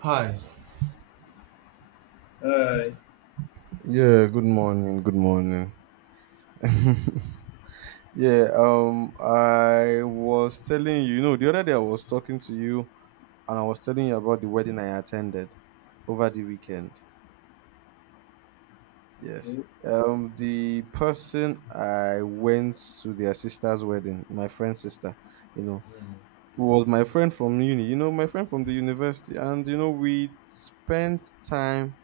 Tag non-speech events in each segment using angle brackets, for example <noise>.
Hi. Alright, Yeah, good morning. Good morning. Yeah, I was telling you, the other day I was talking to you, and I was telling you about the wedding I attended over the weekend. Yes. okay. The person I went to their sister's wedding, my friend's sister, you know, who was my friend from uni, my friend from the university. And, we spent time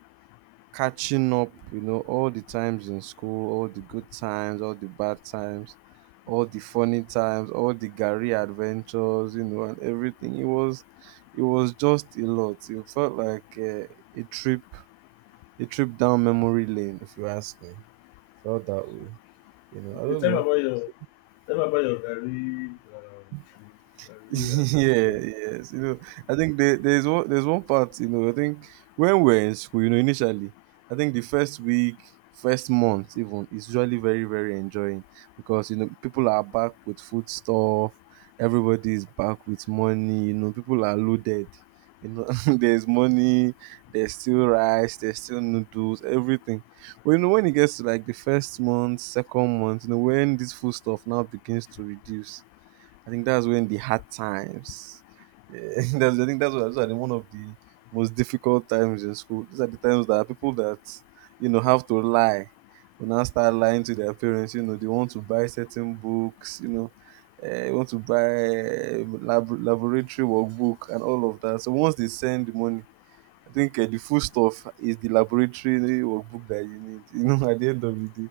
catching up, all the times in school, all the good times, all the bad times, all the funny times, all the Gary adventures, and everything. It was just a lot. It felt like a trip, a trip down memory lane, if you ask me. Felt that way. I Okay, don't tell me know. about your tell me about your garri trip, <laughs> garri Yeah, adventure. yes. I think there's one part, I think when we're in school, initially, I think the first week, first month even is usually very, very enjoying, because people are back with food stuff, everybody is back with money, people are loaded. You know, <laughs> there's money, there's still rice, there's still noodles, everything. But when it gets to like the first month, second month, when this food stuff now begins to reduce, I think that's when the hard times. Yeah, <laughs> that's, I think that's what, those are the, one of the most difficult times in school. These are the times that people that you know have to lie will now start lying to their parents. They want to buy certain books. Want to buy laboratory workbook and all of that. So once they send the money, I think the food stuff is the laboratory workbook that you need. <laughs> At the end of the day.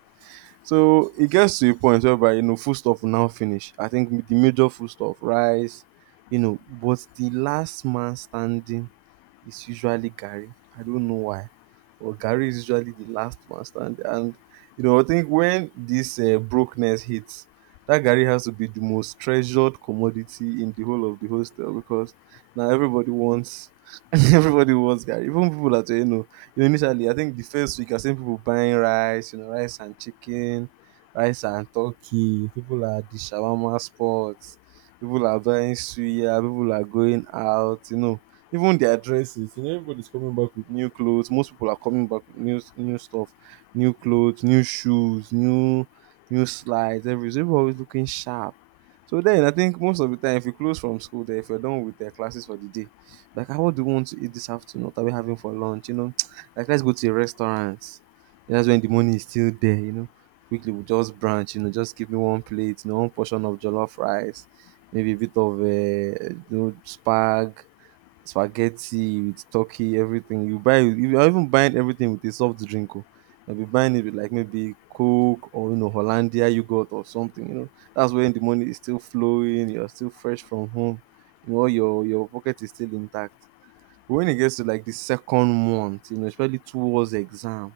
So it gets to a point whereby you know foodstuff will now finish. I think the major food stuff, rice, but the last man standing is usually Gary. I don't know why, but Gary is usually the last man standing. And I think when this brokenness hits, that Gary has to be the most treasured commodity in the whole of the hostel, because now everybody wants, <laughs> everybody wants Gary. Even people that you know initially, I think the first week I seen people buying rice, rice and chicken, rice and turkey. People are at the shawarma spots. People are buying suya. People are going out. Even their dresses. Everybody's coming back with new clothes. Most people are coming back with new stuff, new clothes, new shoes, new slides. Everything. Everybody always looking sharp. So then I think most of the time, if you close from school, there, if you're done with their classes for the day, like, what do you want to eat this afternoon? What are we having for lunch? Like, let's go to a restaurant. That's when the money is still there. Quickly we'll just branch, just give me one plate, one portion of jollof rice, maybe a bit of spaghetti with turkey, everything. You're even buying everything with a soft drink, oh, you'll be buying it with like maybe Coke or Hollandia yogurt or something. That's when the money is still flowing, you're still fresh from home, your pocket is still intact. But when it gets to like the second month, especially towards exam,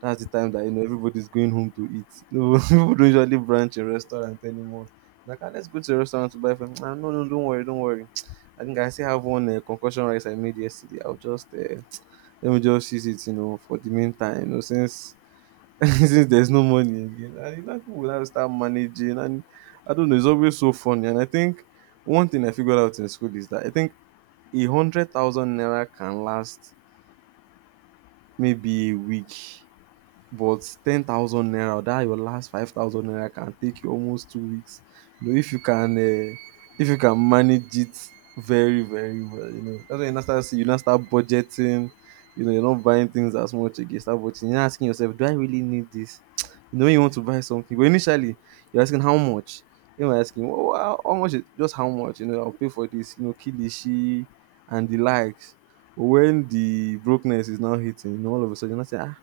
that's the time that you know everybody's going home to eat. <laughs> No, people don't usually branch a restaurant anymore. Like, let's go to a restaurant to buy from. Nah, no, no, don't worry, don't worry. <tsk> I think I still have one concussion rice I made yesterday. I'll just let me just use it, for the meantime, since <laughs> since there's no money again. And people will have to start managing, and I don't know. It's always so funny, and I think one thing I figured out in school is that I think 100,000 naira can last maybe a week, but 10,000 naira, that your last 5,000 naira can take you almost 2 weeks. You know, if you can uh, if you can manage it very, very well, you know that's when you now start see you now start budgeting. You're not buying things as much again. Start budgeting. You're not asking yourself, do I really need this? <tsk> When you want to buy something, but initially you're asking how much. Asking well, how much? Just how much? I'll pay for this. Kilishi and the likes. But when the brokenness is now hitting, all of a sudden you're not saying,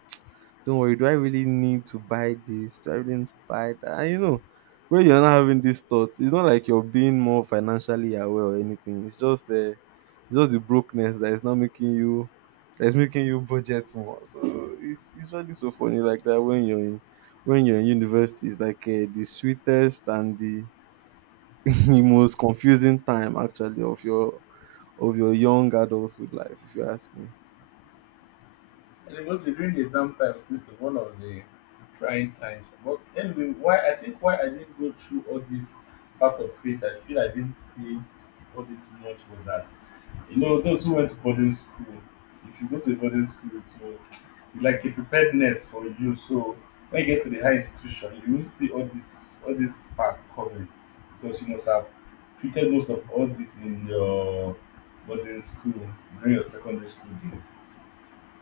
don't worry, do I really need to buy this? Do I really need to buy that? And when you're not having these thoughts, it's not like you're being more financially aware or anything. It's just the brokenness that is not making you that is making you budget more. So it's really so funny like that when you're in university. It's like the sweetest and the, <laughs> the most confusing time actually of your young adulthood life, if you ask me. And it was during the exam time seems to one of the trying times. But anyway, why I think why I didn't go through all this part of face, I feel I didn't see all this much was that. You know, those who went to boarding school, if you go to a boarding school, it's like a preparedness for you. So when you get to the high institution, you will see all this part coming because you must have treated most of all this in your boarding school during your secondary school days.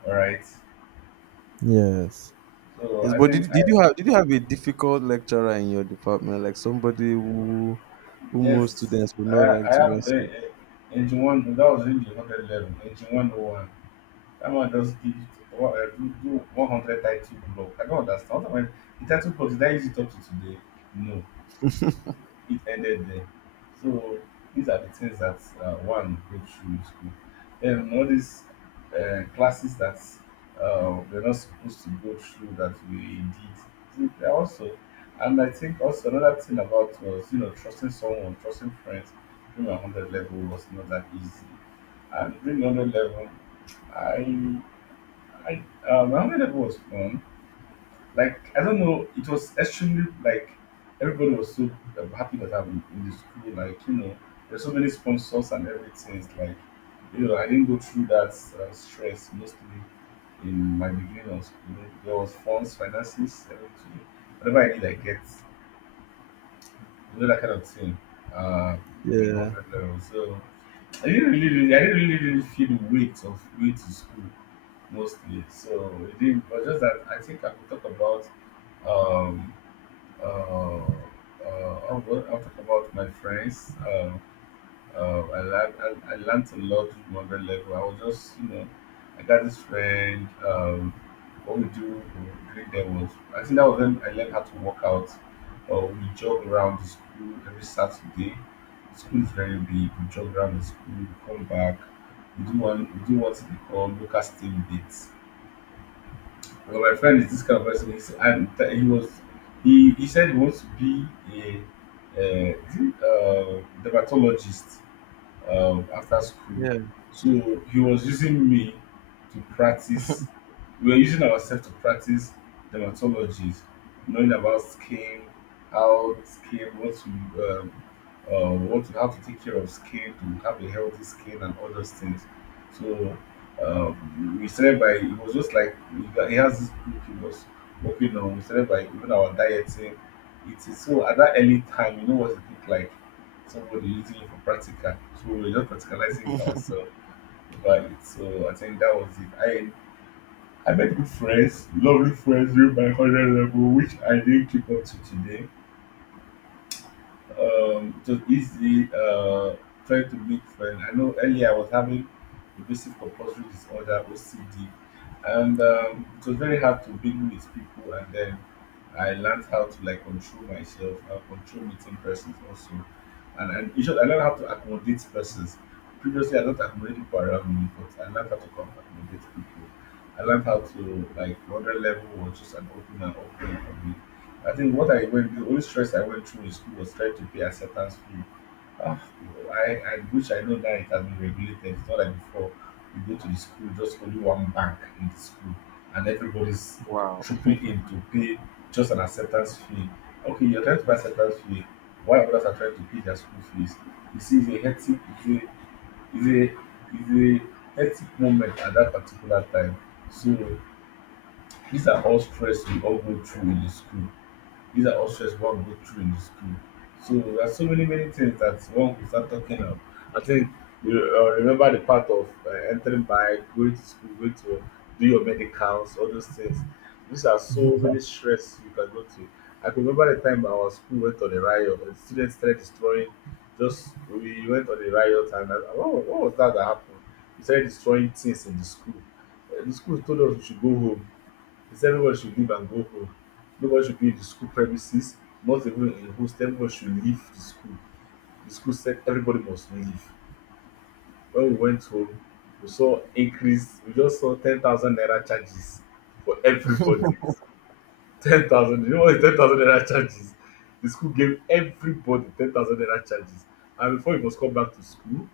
All right. Yes. So Yes, I but think did, did you I have did you have a difficult lecturer in your department, like somebody who most guess students would I, not I like to have mess the with? Engine one. That was engine 111, engine 101. That one just give what I do, do 100 title block. I don't understand. What am I? The title block is that easy to up to today? No. It ended there. So these are the things that one goes through in school. Then all these classes that we're not supposed to go through that we did they are also. And I think also another thing about was you know trusting someone, trusting friends during my 100 level was not that easy. And during 100 level, I I my hundred level was fun like I don't know, it was extremely like everybody was so happy that I'm in the school. Like you know, there's so many sponsors and everything. It's like you know, I didn't go through that stress mostly in my beginning of school. There was funds, finances, everything. Whatever I need, I get. You know that kind of thing. Uh, doing Yeah, 100 level. So I didn't really, really feel the weight of going to school mostly. So it didn't. But just that I think I could talk about. um uh, I will I talk about my friends. I learned I learned a lot from other level. I was just you know I got this friend. What we do during greet them was I think that was when I learned how to work out. We jog around the school every Saturday. The school is very big. We jog around the school. We come back. We do one. We do what they call local steam dates well, my friend is this kind of person. He's, and th- he was, he said he wants to be a, dermatologist after school. yeah. So he was using me to practice. We were using ourselves to practice dermatologies, knowing about skin, how skin, what to, how to take care of skin to have a healthy skin and all those things. So we started by it was just like we got- he has this group he was working on. We started by even our dieting. It is so at that early time, you know what it looked like somebody using it for practical. So we were just practicalizing it ourselves over it. So I think that was it. I made good friends, lovely friends during my 100 level, which I didn't keep up to today it was easy trying to make friends. I know earlier I was having obsessive compulsory disorder OCD, and it was very hard to mingle with people. And then I learned how to like control myself, control meeting persons also, and in short, I learned how to accommodate persons. Previously, I don't accommodate people around me, but I learned how to com- accommodate people. I learned how to like another level was just an open and open for me. I think what I went the only stress I went through in school was trying to pay acceptance fee. Ah, I wish I know that it has been regulated. It's not like before you go to the school, just only one bank in the school, and everybody's Wow. trooping in to pay just an acceptance fee. Okay, you're trying to pay acceptance fee. Why others are trying to pay their school fees? You see, it's a hectic, it's a, it's a, it's a hectic moment at that particular time. So these are all stress we all go through in the school these are all stress one go through in the school. So there are so many many things that one could start talking of. I think you remember the part of entering bike, going to school, going to do your medicals, all those things. These are so many stress you can go to. I can remember the time our school went on a riot and students started destroying. Just we went on a riot and what was that that happened? We started destroying things in the school. The school told us we should go home he said everyone should leave and go home. Nobody should be in the school premises, not even in host. Everyone should leave the school. The school said everybody must leave. When we went home, we saw increase. We just saw 10,000 naira charges for everybody. 10,000. You know what is 10,000 naira charges? The school gave everybody 10,000 naira charges, and before you must come back to school,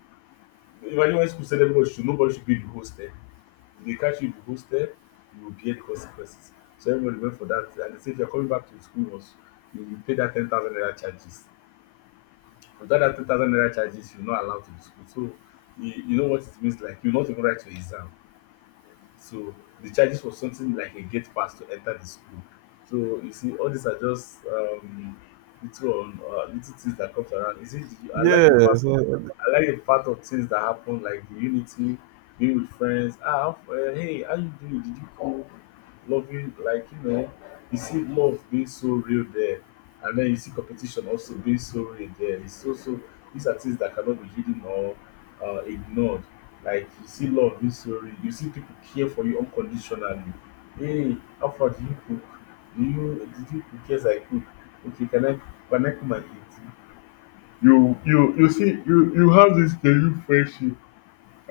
imagine when school said everybody should nobody should be in the hostel. If they catch you in the hostel, you will bear the consequences. So everybody went for that. And they say if you're coming back to school, was you will pay that 10,000 naira charges. Without that 10,000 naira charges, you're not allowed to the school. So you know what it means like you're not even write your exam. So the charges was something like a gate pass to enter the school. So you see, all these are just little on little things that comes around. You see, the, I like Yeah. the fact So. I like the part of things that happen, like the unity, being with friends. Hey, how you doing? Did you cool? Loving, like you know, you see love being so real there, and then you see competition also being so real there. It's so so. These are things that cannot be hidden or ignored. Like you see love being so real. You see people care for you unconditionally. Hey, how far do you cook? Do you did you cook? Yes, I cook. Okay, can I come and eat? You see you have this genuine friendship.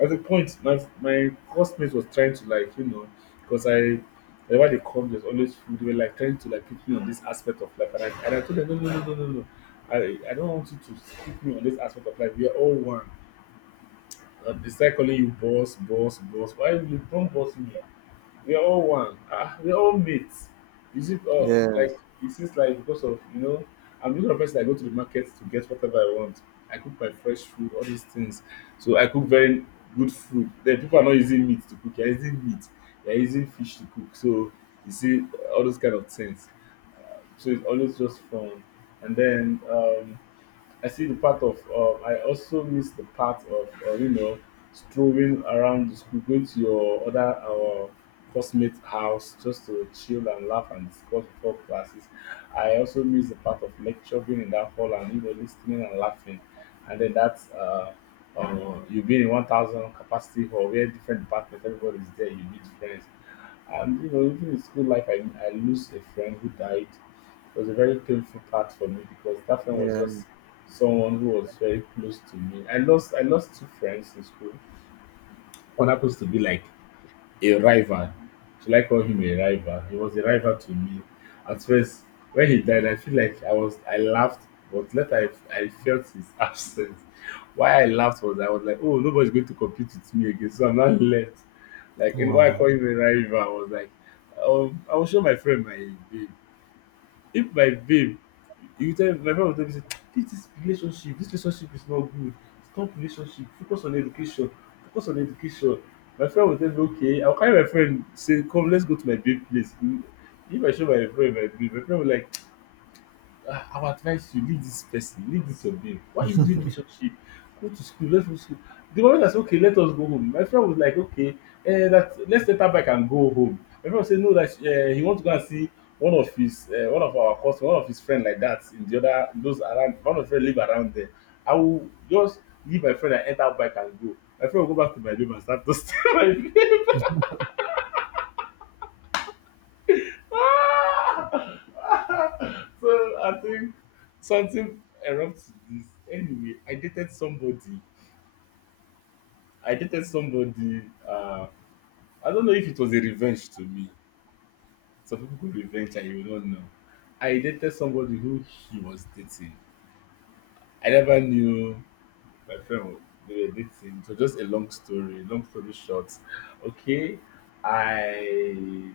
At a point, my housemate was trying to like you know, because I whenever they come, there's always food. They were like trying to like pick me on this aspect of life, and I told them no no no no no no. I don't want you to pick me on this aspect of life. We are all one. They start calling you boss, boss, boss. Why you don't boss me? We are all one. Ah, we are all mates. You see, like Yes. it seems like because of you know, I'm the kind of person that go to the market to get whatever I want. I cook my fresh food, all these things. So I cook very good food. Then people are not using meat to cook. They're using meat. They're using fish to cook. So you see all those kind of things. So it's always just fun. And then I see the part of I also miss the part of you know strolling around the school, going to your other our classmates' house just to chill and laugh and discuss before classes. I also miss the part of lecture being in that hall and you know listening and laughing, and then that's you being in 1,000 capacity hall where different department everybody's there you meet friends and you know, even in school life, I lose a friend who died. It was a very painful part for me because that friend was Yeah. just someone who was very close to me. I lost 2 friends in school. One happens to be like a rival. Should I call him a rival? He was a rival to me. At first, when he died, I feel like I laughed, but later I felt his <laughs> absence. Why I laughed was I was like, oh, nobody's going to compete with me again, so I'm not left. Like you know why I Wow. call him a rival, I was like, I will show my friend my babe. If my babe, you tell my friend will tell me say, this is relationship, this relationship is not good. Stop relationship, focus on education, focus on education. My friend will tell me, okay, I'll carry my friend, say, come, let's go to my babe place. If I show my friend my babe, my friend will like, I will advise you leave this person, leave this your babe. Why are you doing relationship? Go to school, let's go to school. The moment I said, okay, let us go home. My friend was like, okay, that let's take her back and go home. My friend said, no, that he wants to go and see one of his, one of our cousin, one of his friend like that in the other, those around, one of them live around there. I will just leave my friend and enter back and go. My friend will go back to my room and start to <laughs> steal my <laughs> so I think something erupts this. Anyway, I dated somebody. I dated somebody. I don't know if it was a revenge to me. Some people could revenge and you don't know. I dated somebody who he was dating. I never knew my friend they were dating. So just a long story. Long story short. Okay. I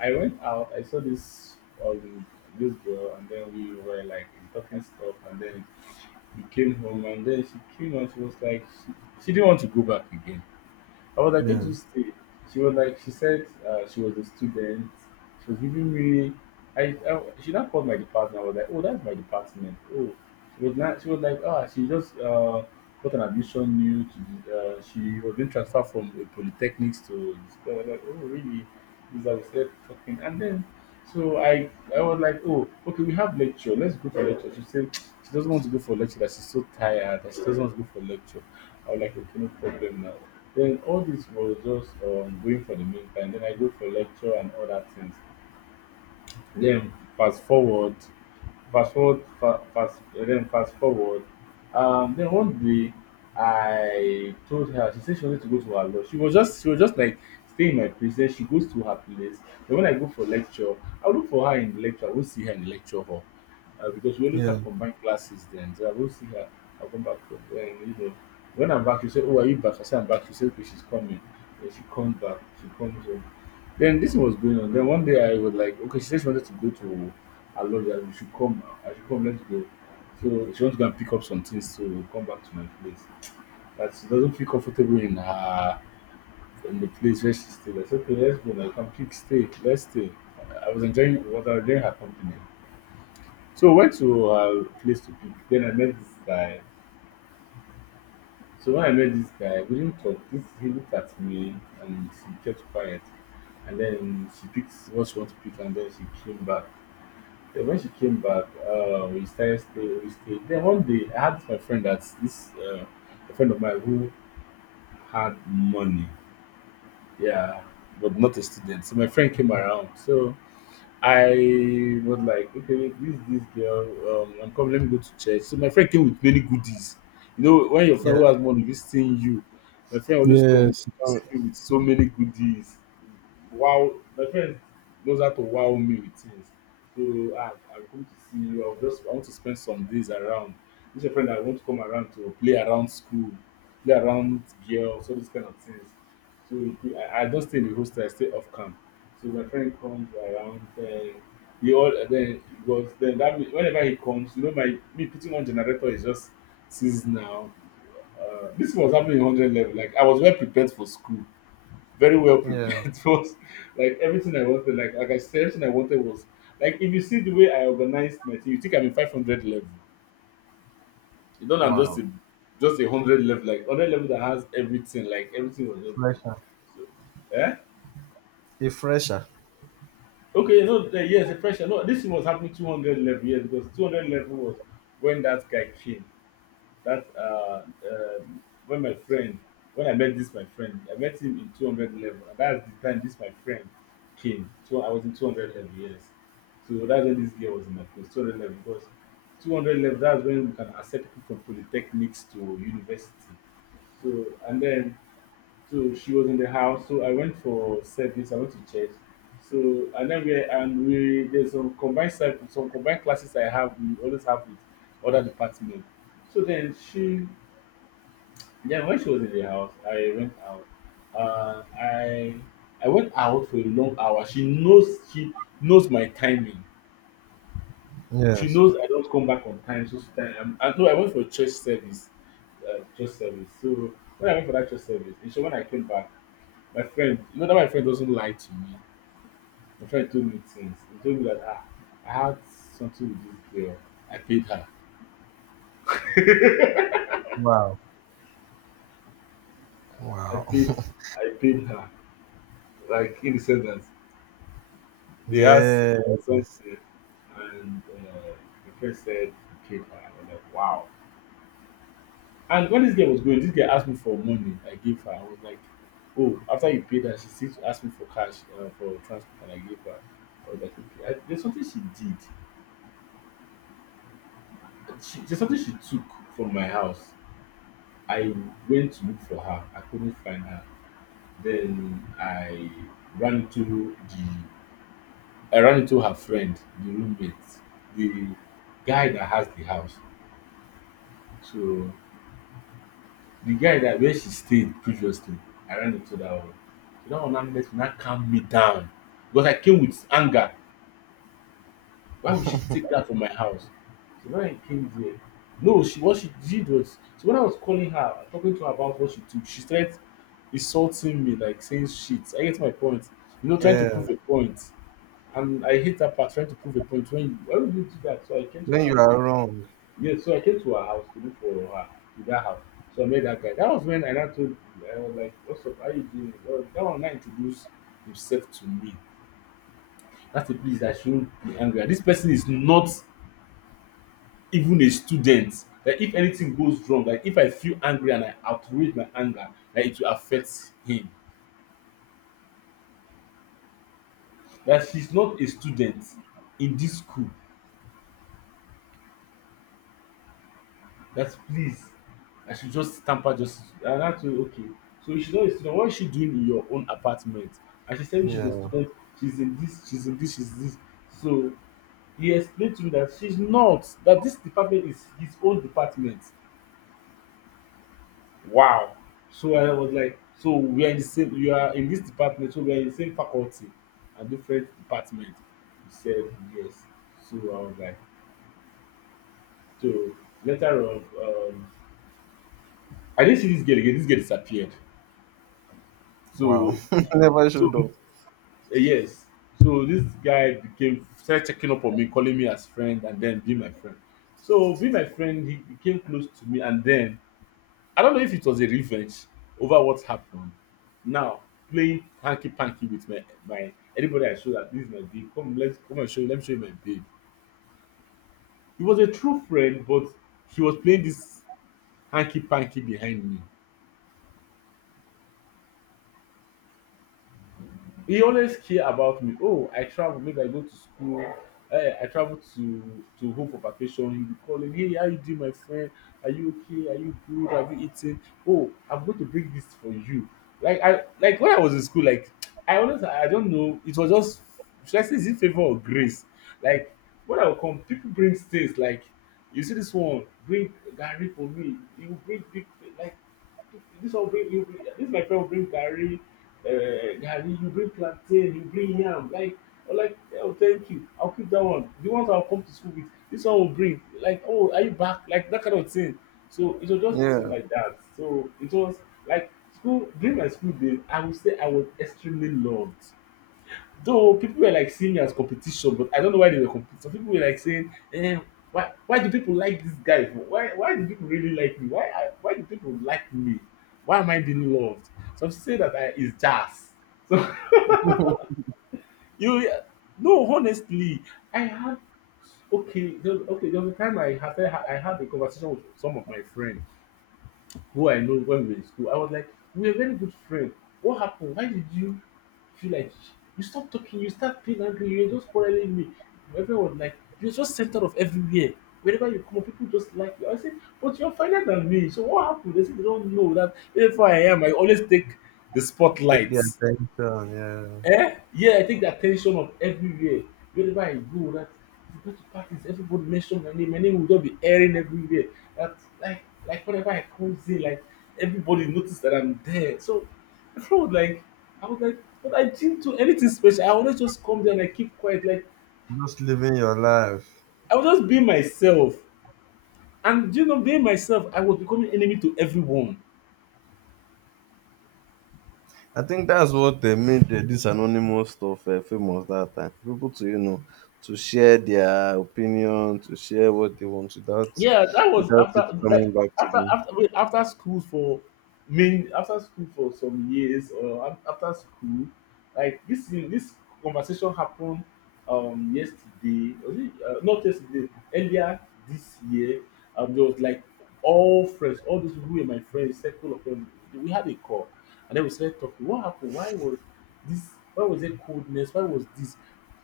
I went out, I saw this um this girl, and then we were like talking stuff, and then we came home, and then she came, and she was like she didn't want to go back again. I was like, where do Yeah. you stay? She was like, she said she was a student. She was giving me. I she now called my department. I was like, oh, that's my department. Oh, she was not. She was like, ah, she just got an admission new to. She was being transferred from a polytechnics to this. I was like, oh, really? This I was there talking, and then so I was like, oh, okay, we have lecture. Let's go for lecture. She said she doesn't want to go for lecture. That she's so tired. That she doesn't want to go for lecture. I was like, okay, no problem now. Then all this was just going for the meantime. Then I go for lecture and other things. Then fast forward, fast forward, fast then fast forward. Then one day I told her she said she wanted to go to her lodge. She was just like staying in my place. Then she goes to her place. Then when I go for lecture, I will look for her in the lecture. I will see her in the lecture hall, because we always Yeah. have combined classes then. So I will see her. I'll come back home. Then, when I'm back, she say, "Oh, are you back?" I say, "I'm back." She say, "Okay, she's coming." Then she comes back. She comes home. Then this was going on. Then one day I was like, okay, she said she wanted to go to her lodge, and we should come. I should come. Let's go. So she wants to go and pick up some things to come back to my place. That she doesn't feel comfortable in the place where she stayed. I said, okay, let's go. Like, come pick, stay. Let's stay. I was enjoying her company. So I went to her place to pick. Then I met this guy. So when I met this guy, we didn't talk. This, he looked at me, and she kept quiet. And then she picked what she wanted to pick, and then she came back. Yeah, when she came back, we stayed. Then one day, I had my friend that's this a friend of mine who had money, yeah, but not a student. So my friend came around. So I was like, okay, wait, this girl, I'm coming. Let me go to church. So my friend came with many goodies. You know, when your friend Yeah. who has money visiting you, my friend always come Yes, with so many goodies. Wow, my friend knows how to wow me with things. So I'm coming to see you. I want to spend some days around. This is a friend I want to come around to play around school, play around girls, all these kind of things. So I don't stay in the hostel. I stay off campus, so my friend comes around, then he all then it was then that whenever he comes, you know my me putting on generator is just seasonal. This was happening in 100 level. Like I was well prepared for school, very well yeah. prepared <laughs> for like everything I wanted. Like I said, everything I wanted was like if you see the way I organized my thing, you think I'm in 500 level. You don't I'm just Wow. a 100 level like 100 level that has everything. Like everything was just there. Fresher. So, eh? A fresher. Okay, no, yes, the pressure. No, this thing was happening 200 level, yes, because 200 level was when that guy came. That, when my friend, when I met this my friend, I met him in 200 level. And that's the time this my friend came. So I was in 200 level, yes. So that's when this girl was in my place, 200 level, because 200 level, that's when we can accept people from polytechnics to university. So, and then so she was in the house. So I went for service. I went to church. So and then we there's some combined service, some combined classes I have. We always have with other department. So then she, yeah, when she was in the house, I went out. Uh, I I went out for a long hour. She knows my timing. She Yes. knows I don't come back on time. So she, I, no, I went for church service, church service. So when I went for that church service, and so when I came back. My friend, you know that my friend doesn't lie to me. My friend told me things. He told me that I had something with this girl. I paid her. Wow. I Wow. paid. I paid her. Like in the sense that they asked Yes. something, and my friend said he paid her. I'm like, wow. And when this girl was going, this girl asked me for money. I gave her. I was like, oh, after you paid her, she still asked me for cash, for transport, and I gave her. I was like, okay. There's something she did. She, there's something she took from my house. I went to look for her. I couldn't find her. Then I ran into her friend, the roommate, the guy that has the house. So the guy that where she stayed previously, I ran into that one. So that one now met me, now calm me down because I came with anger. Why would she take that from my house? So when I came there, no, she what she did was so when I was calling her, talking to her about what she took, she started insulting me, like saying shit. I get my point. You know, trying to Yeah. prove a point. And I hate that part, trying to prove a point. Why would you do that? So I came to her When you house. are wrong. Yes, so I came to her house to look for her to that house. So I met that guy. That was when I now told I was like, what's up? How you doing? Well, that one now introduced himself to me. That's a place I shouldn't be angry at. This person is not even a student, that if anything goes wrong, like if I feel angry and I outrage my anger, that it will affect him, that she's not a student in this school, that please I should just tamper justice. And I told her, okay, so she's not a student, what is she doing in your own apartment? And she said me she's a Yeah. student. She's in this she's this. So he explained to me that she's not, that this department is his own department. Wow! So I was like, so we are in the same, you are in this department, so we are in the same faculty and different department. He said yes. So I was like, so later on, I didn't see this girl again. This girl disappeared. Wow. So, <laughs> Never so showed up. yes. So this guy became started checking up on me, calling me as friend, and then be my friend. So be my friend, he became close to me, and then I don't know if it was a revenge over what happened. Now playing hanky panky with my anybody I show that this is my babe. Come let's come and show you. Let me show you my babe. He was a true friend, but he was playing this hanky panky behind me. He always care about me. Oh, I travel, maybe I go to school. I travel to home for vacation. He be calling, hey, how you doing, my friend? Are you okay? Are you good? Have you eaten? Oh, I'm going to bring this for you. Like, I like when I was in school, like <tsk> I don't know, it was just, should I say, is it favour or grace? Like, when I go come, people bring things, like, you see, this one bring garri for me. You bring big, like, this one bring you bring this, my friend bring garri, garri, you bring plantain, you bring yam, like, I'm like, oh, thank you, I'll keep that one, the ones I'll come to school with. This one will bring like, oh, are you back, like that kind of thing. So it was just so Yeah. like that. So it was like, school, during my school days, I would say I was extremely loved. Though people were like seeing me as competition, but I don't know why they were competing. Some people were like saying, why do people like this guy for? Why do people really like me? Why do people like me? Why am I being loved? Some say that I is jazz. So <laughs> <laughs> you, no, honestly, I had, okay there was a time I had a conversation with some of my friends who I know when we were in school. I was like, we were very good friends. What happened? Why did you feel like you stopped talking? You start being angry. You're just quarreling with me. Everyone was like, you're just center of everywhere. Wherever you come, people just like you. I said, but you're finer than me. So what happened? They said they don't know that if I am, I always take the Take spotlight. their attention, yeah. Eh? Yeah, I take the attention of everywhere. Wherever I go, that, if you go to parties, everybody mention my name. My name will just be airing everywhere. That, like, whenever I close in, like everybody notice that I'm there. So I was like, but I didn't do anything special. I always just come there and I keep quiet. Like Just living your life. I was just being myself. And do you know, being myself, I was becoming enemy to everyone. I think that's what they made this anonymous stuff famous that time. For people to to share their opinion, to share what they want without Yeah, that was without it after like, coming back to them. After school for main, after school for some years, or after school, like this conversation happened, yesterday, was it, not yesterday, earlier this year. There was like all friends, all those people who were my friends, circle of them, we had a call. And then we started talking, what happened, why was this, why was it coldness, why was this.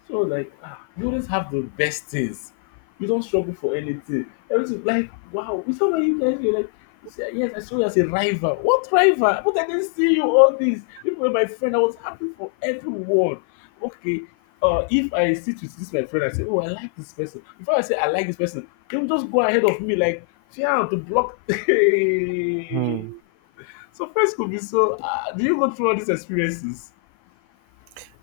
So like, ah, we always have the best things, you don't struggle for anything. Everything like wow. We saw when you guys were like, you say, yes, I saw you as a rival. What rival? But I didn't see you all this. Even you, my friend, I was happy for everyone. Okay. If I sit with this my friend, I say, oh, I like this person. Before I say I like this person, they will just go ahead of me like, yeah, to block. <laughs> Hmm. So friends could be so. Do you go through all these experiences?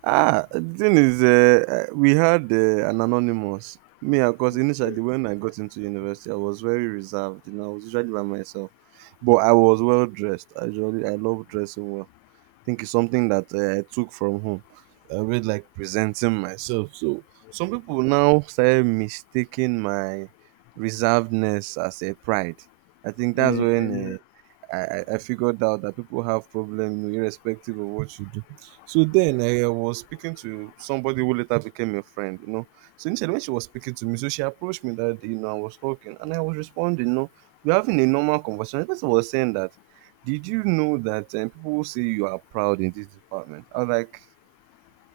Ah, the thing is, we had an anonymous. Me, of course, initially when I got into university, I was very reserved. I was usually by myself, but I was well dressed. I love dressing well. Think it's something that I took from home. I really like presenting myself. So some people now started mistaking my reservedness as a pride. I think Yeah, that's yeah, yeah. when I figured out that people have problem, irrespective of what you do. So then I was speaking to somebody who later became a friend. So initially when she was speaking to me, so she approached me that day, I was talking and I was responding, we're having a normal conversation. The person was saying that did you know that people say you are proud in this department? I was like,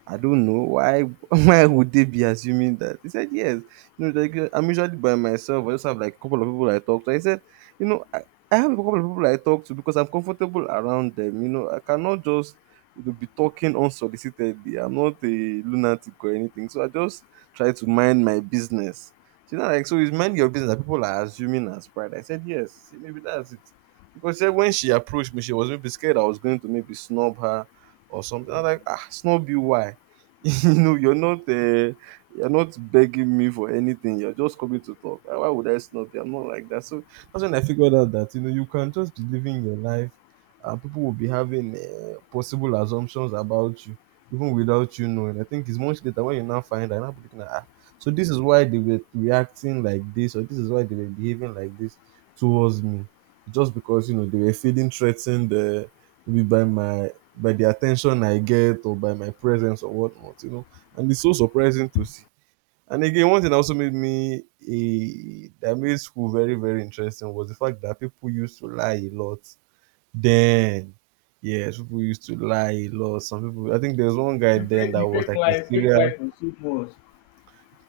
I don't know why <laughs> why would they be assuming that? He said, yes. Like, I'm usually by myself. I just have like a couple of people I talk to. I said, you know, I, I have a couple of people I talk to because I'm comfortable around them. I cannot just be talking unsolicitedly. I'm not a lunatic or anything. So I just try to mind my business. She's not like, so is mind your business that people are assuming as pride. I said, yes, see, maybe that's it. Because she said when she approached me, she was maybe scared I was going to maybe snub her or something. I'm like, Snob you why? <laughs> No, you're not begging me for anything. You're just coming to talk. Ah, why would I snub you? I'm not like that. So that's when I figured out that you can just be living your life, and people will be having possible assumptions about you even without you knowing. I think it's much later when you now find out. Now people looking at so this is why they were reacting like this, or this is why they were behaving like this towards me, just because they were feeling threatened maybe by my by the attention I get or by my presence or whatnot. And it's so surprising to see. And again, one thing that also made me that made school very, very interesting was the fact that people used to lie a lot then. Yes, people used to lie a lot. Some people, I think there's one guy then You that was like a fake serial life was so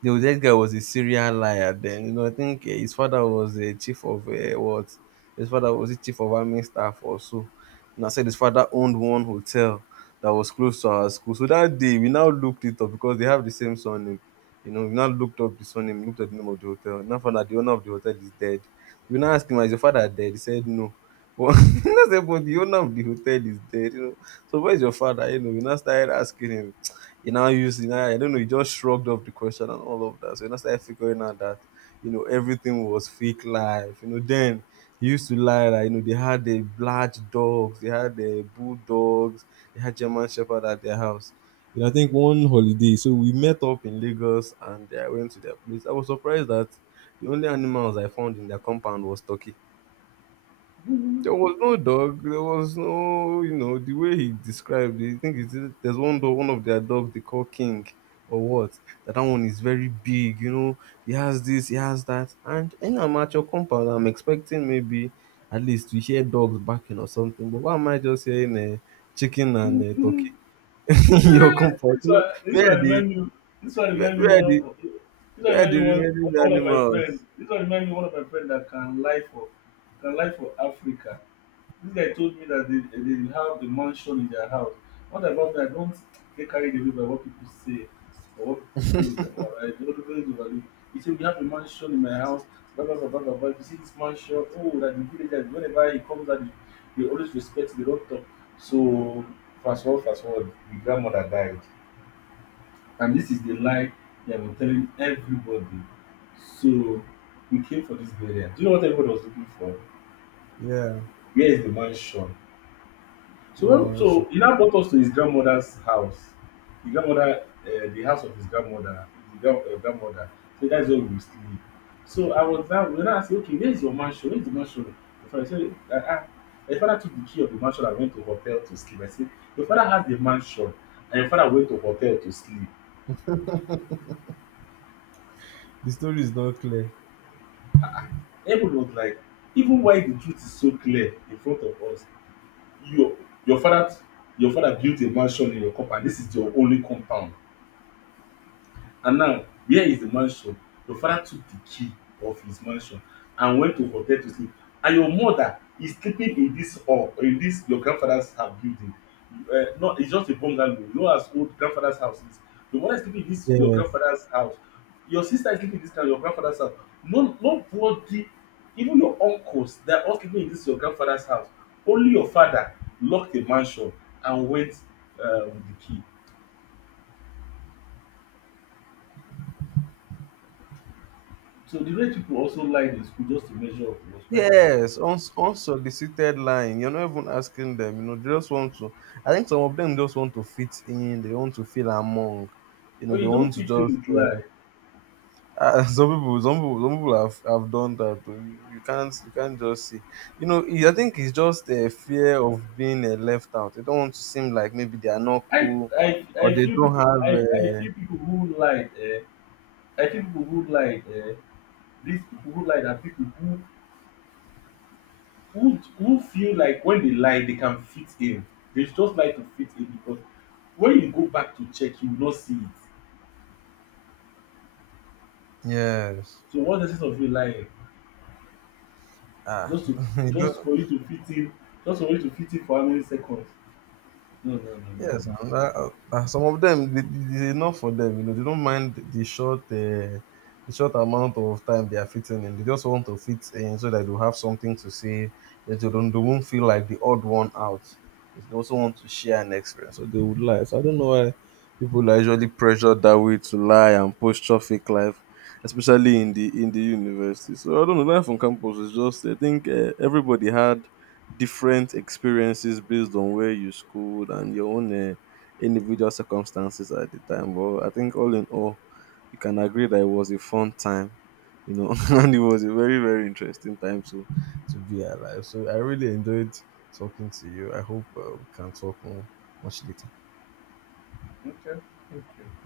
the that guy was a serial liar then, you know. I think his father was a chief of what his father was a chief of army staff or so, and I said his father owned one hotel that was close to our school. So that day we now looked it up, because they have the same surname, you know. We now looked up the surname, looked at the name of the hotel, and now found out the owner of the hotel is dead. We now asked him, "Is your father dead?" He said no, but <laughs> he now said but the owner of the hotel is dead, you know. So where's your father? You know, we now started asking him. He now used, I don't know, he just shrugged off the question and all of that. So when I started figuring out that, everything was fake life, you know, then. He used to lie that, they had the large dogs, they had the bulldogs, they had German Shepherd at their house. You know, I think one holiday, so we met up in Lagos and I went to their place. I was surprised that the only animals I found in their compound was turkey. There was no dog. There was no, you know, the way he described it. I think it's, there's one dog, one of their dogs, they call King or what. That that one is very big. You know, he has this, he has that, and in a mature compound, I'm expecting maybe at least to hear dogs barking or something. But why am I just hearing chicken and much. <laughs> Turkey <laughs> in Eh, your compound? this one this where are one the remind me, this one where, remind me where are the one this one where are remind the me one remaining one of my friend, animals? this one remind me one of my friend that can lie for Africa. This guy told me that they have the mansion in their house. What about me? I don't get carried away by what people say or what people say in their mouth. Don't always overlook. He said we have a mansion in my house. Blah blah blah blah blah, blah. If you see this mansion, oh, that the villagers whenever he comes out, they always respect. They don't talk. So fast forward, the grandmother died. And this is the lie they have been telling everybody. So we came for this burial. Do you know what everybody was looking for? Yeah, Where is the mansion? no So when, man. so he now brought us to his grandmother's house. The grandmother, the house of his grandmother, grandmother. So that's where we will sleep. So I was now, when I said, okay, where's your mansion? Where's the mansion? The father said, ah, ah. The father took the key of the mansion and went to hotel to sleep. I said, your father has the mansion, and your father went to hotel to sleep. The story is not clear. Ah, ah. Everyone was like, even while the truth is so clear in front of us, your your father your father built a mansion in your compound. This is your only compound. And now, here is the mansion. Your father took the key of his mansion and went to hotel to sleep. And your mother is sleeping in this hall, in this your grandfather's house building. No, it's just a bungalow. You know as old grandfather's house is. Your mother is sleeping in this your Yeah. grandfather's house. Your sister is sleeping in this kind your grandfather's house. No, nobody, even your uncles, they are all sleeping in this your grandfather's house. Only your father locked the mansion and went with the key. So the way people also lied in school just to measure up was quite another. Yes, unsolicited lying. You're not even asking them, you know, they just want to— I think some of them just want to fit in, they want to feel among. You know, But they you want don't to fit in just with lie. <laughs> Some people have done that. Oh, you can't just see. You know, I think it's just a fear of being left out. They don't want to seem like maybe they are not I cool, I or I they feel don't people, have, I uh, feel people who lied. Eh, I feel people who lied. Eh, these people who lied are people who feel like when they lie they can fit in. They just like to fit in, because when you go back to check you will not see it. yes. So what's the sense of you lying? Ah, Just to, <laughs> you just don't— for you to fit in. Just for you to fit in for how many seconds? No no no no. Yes, no. and some of them it's enough for them. You know, they don't mind the short amount of time they are fitting in. They just want to fit in so that they have something to say. That they don't, they won't feel like the odd one out. They also want to share an experience, so they would lie. So I don't know why people are usually pressured that way to lie and posture fake life, especially in the university. So I don't know. Life on campus is just— I think everybody had different experiences based on where you schooled and your own individual circumstances at the time. But I think all in all, you can agree that it was a fun time, you know, <laughs> and it was a very very interesting time to be alive. So I really enjoyed talking to you. I hope we can talk more much later. Okay. Okay.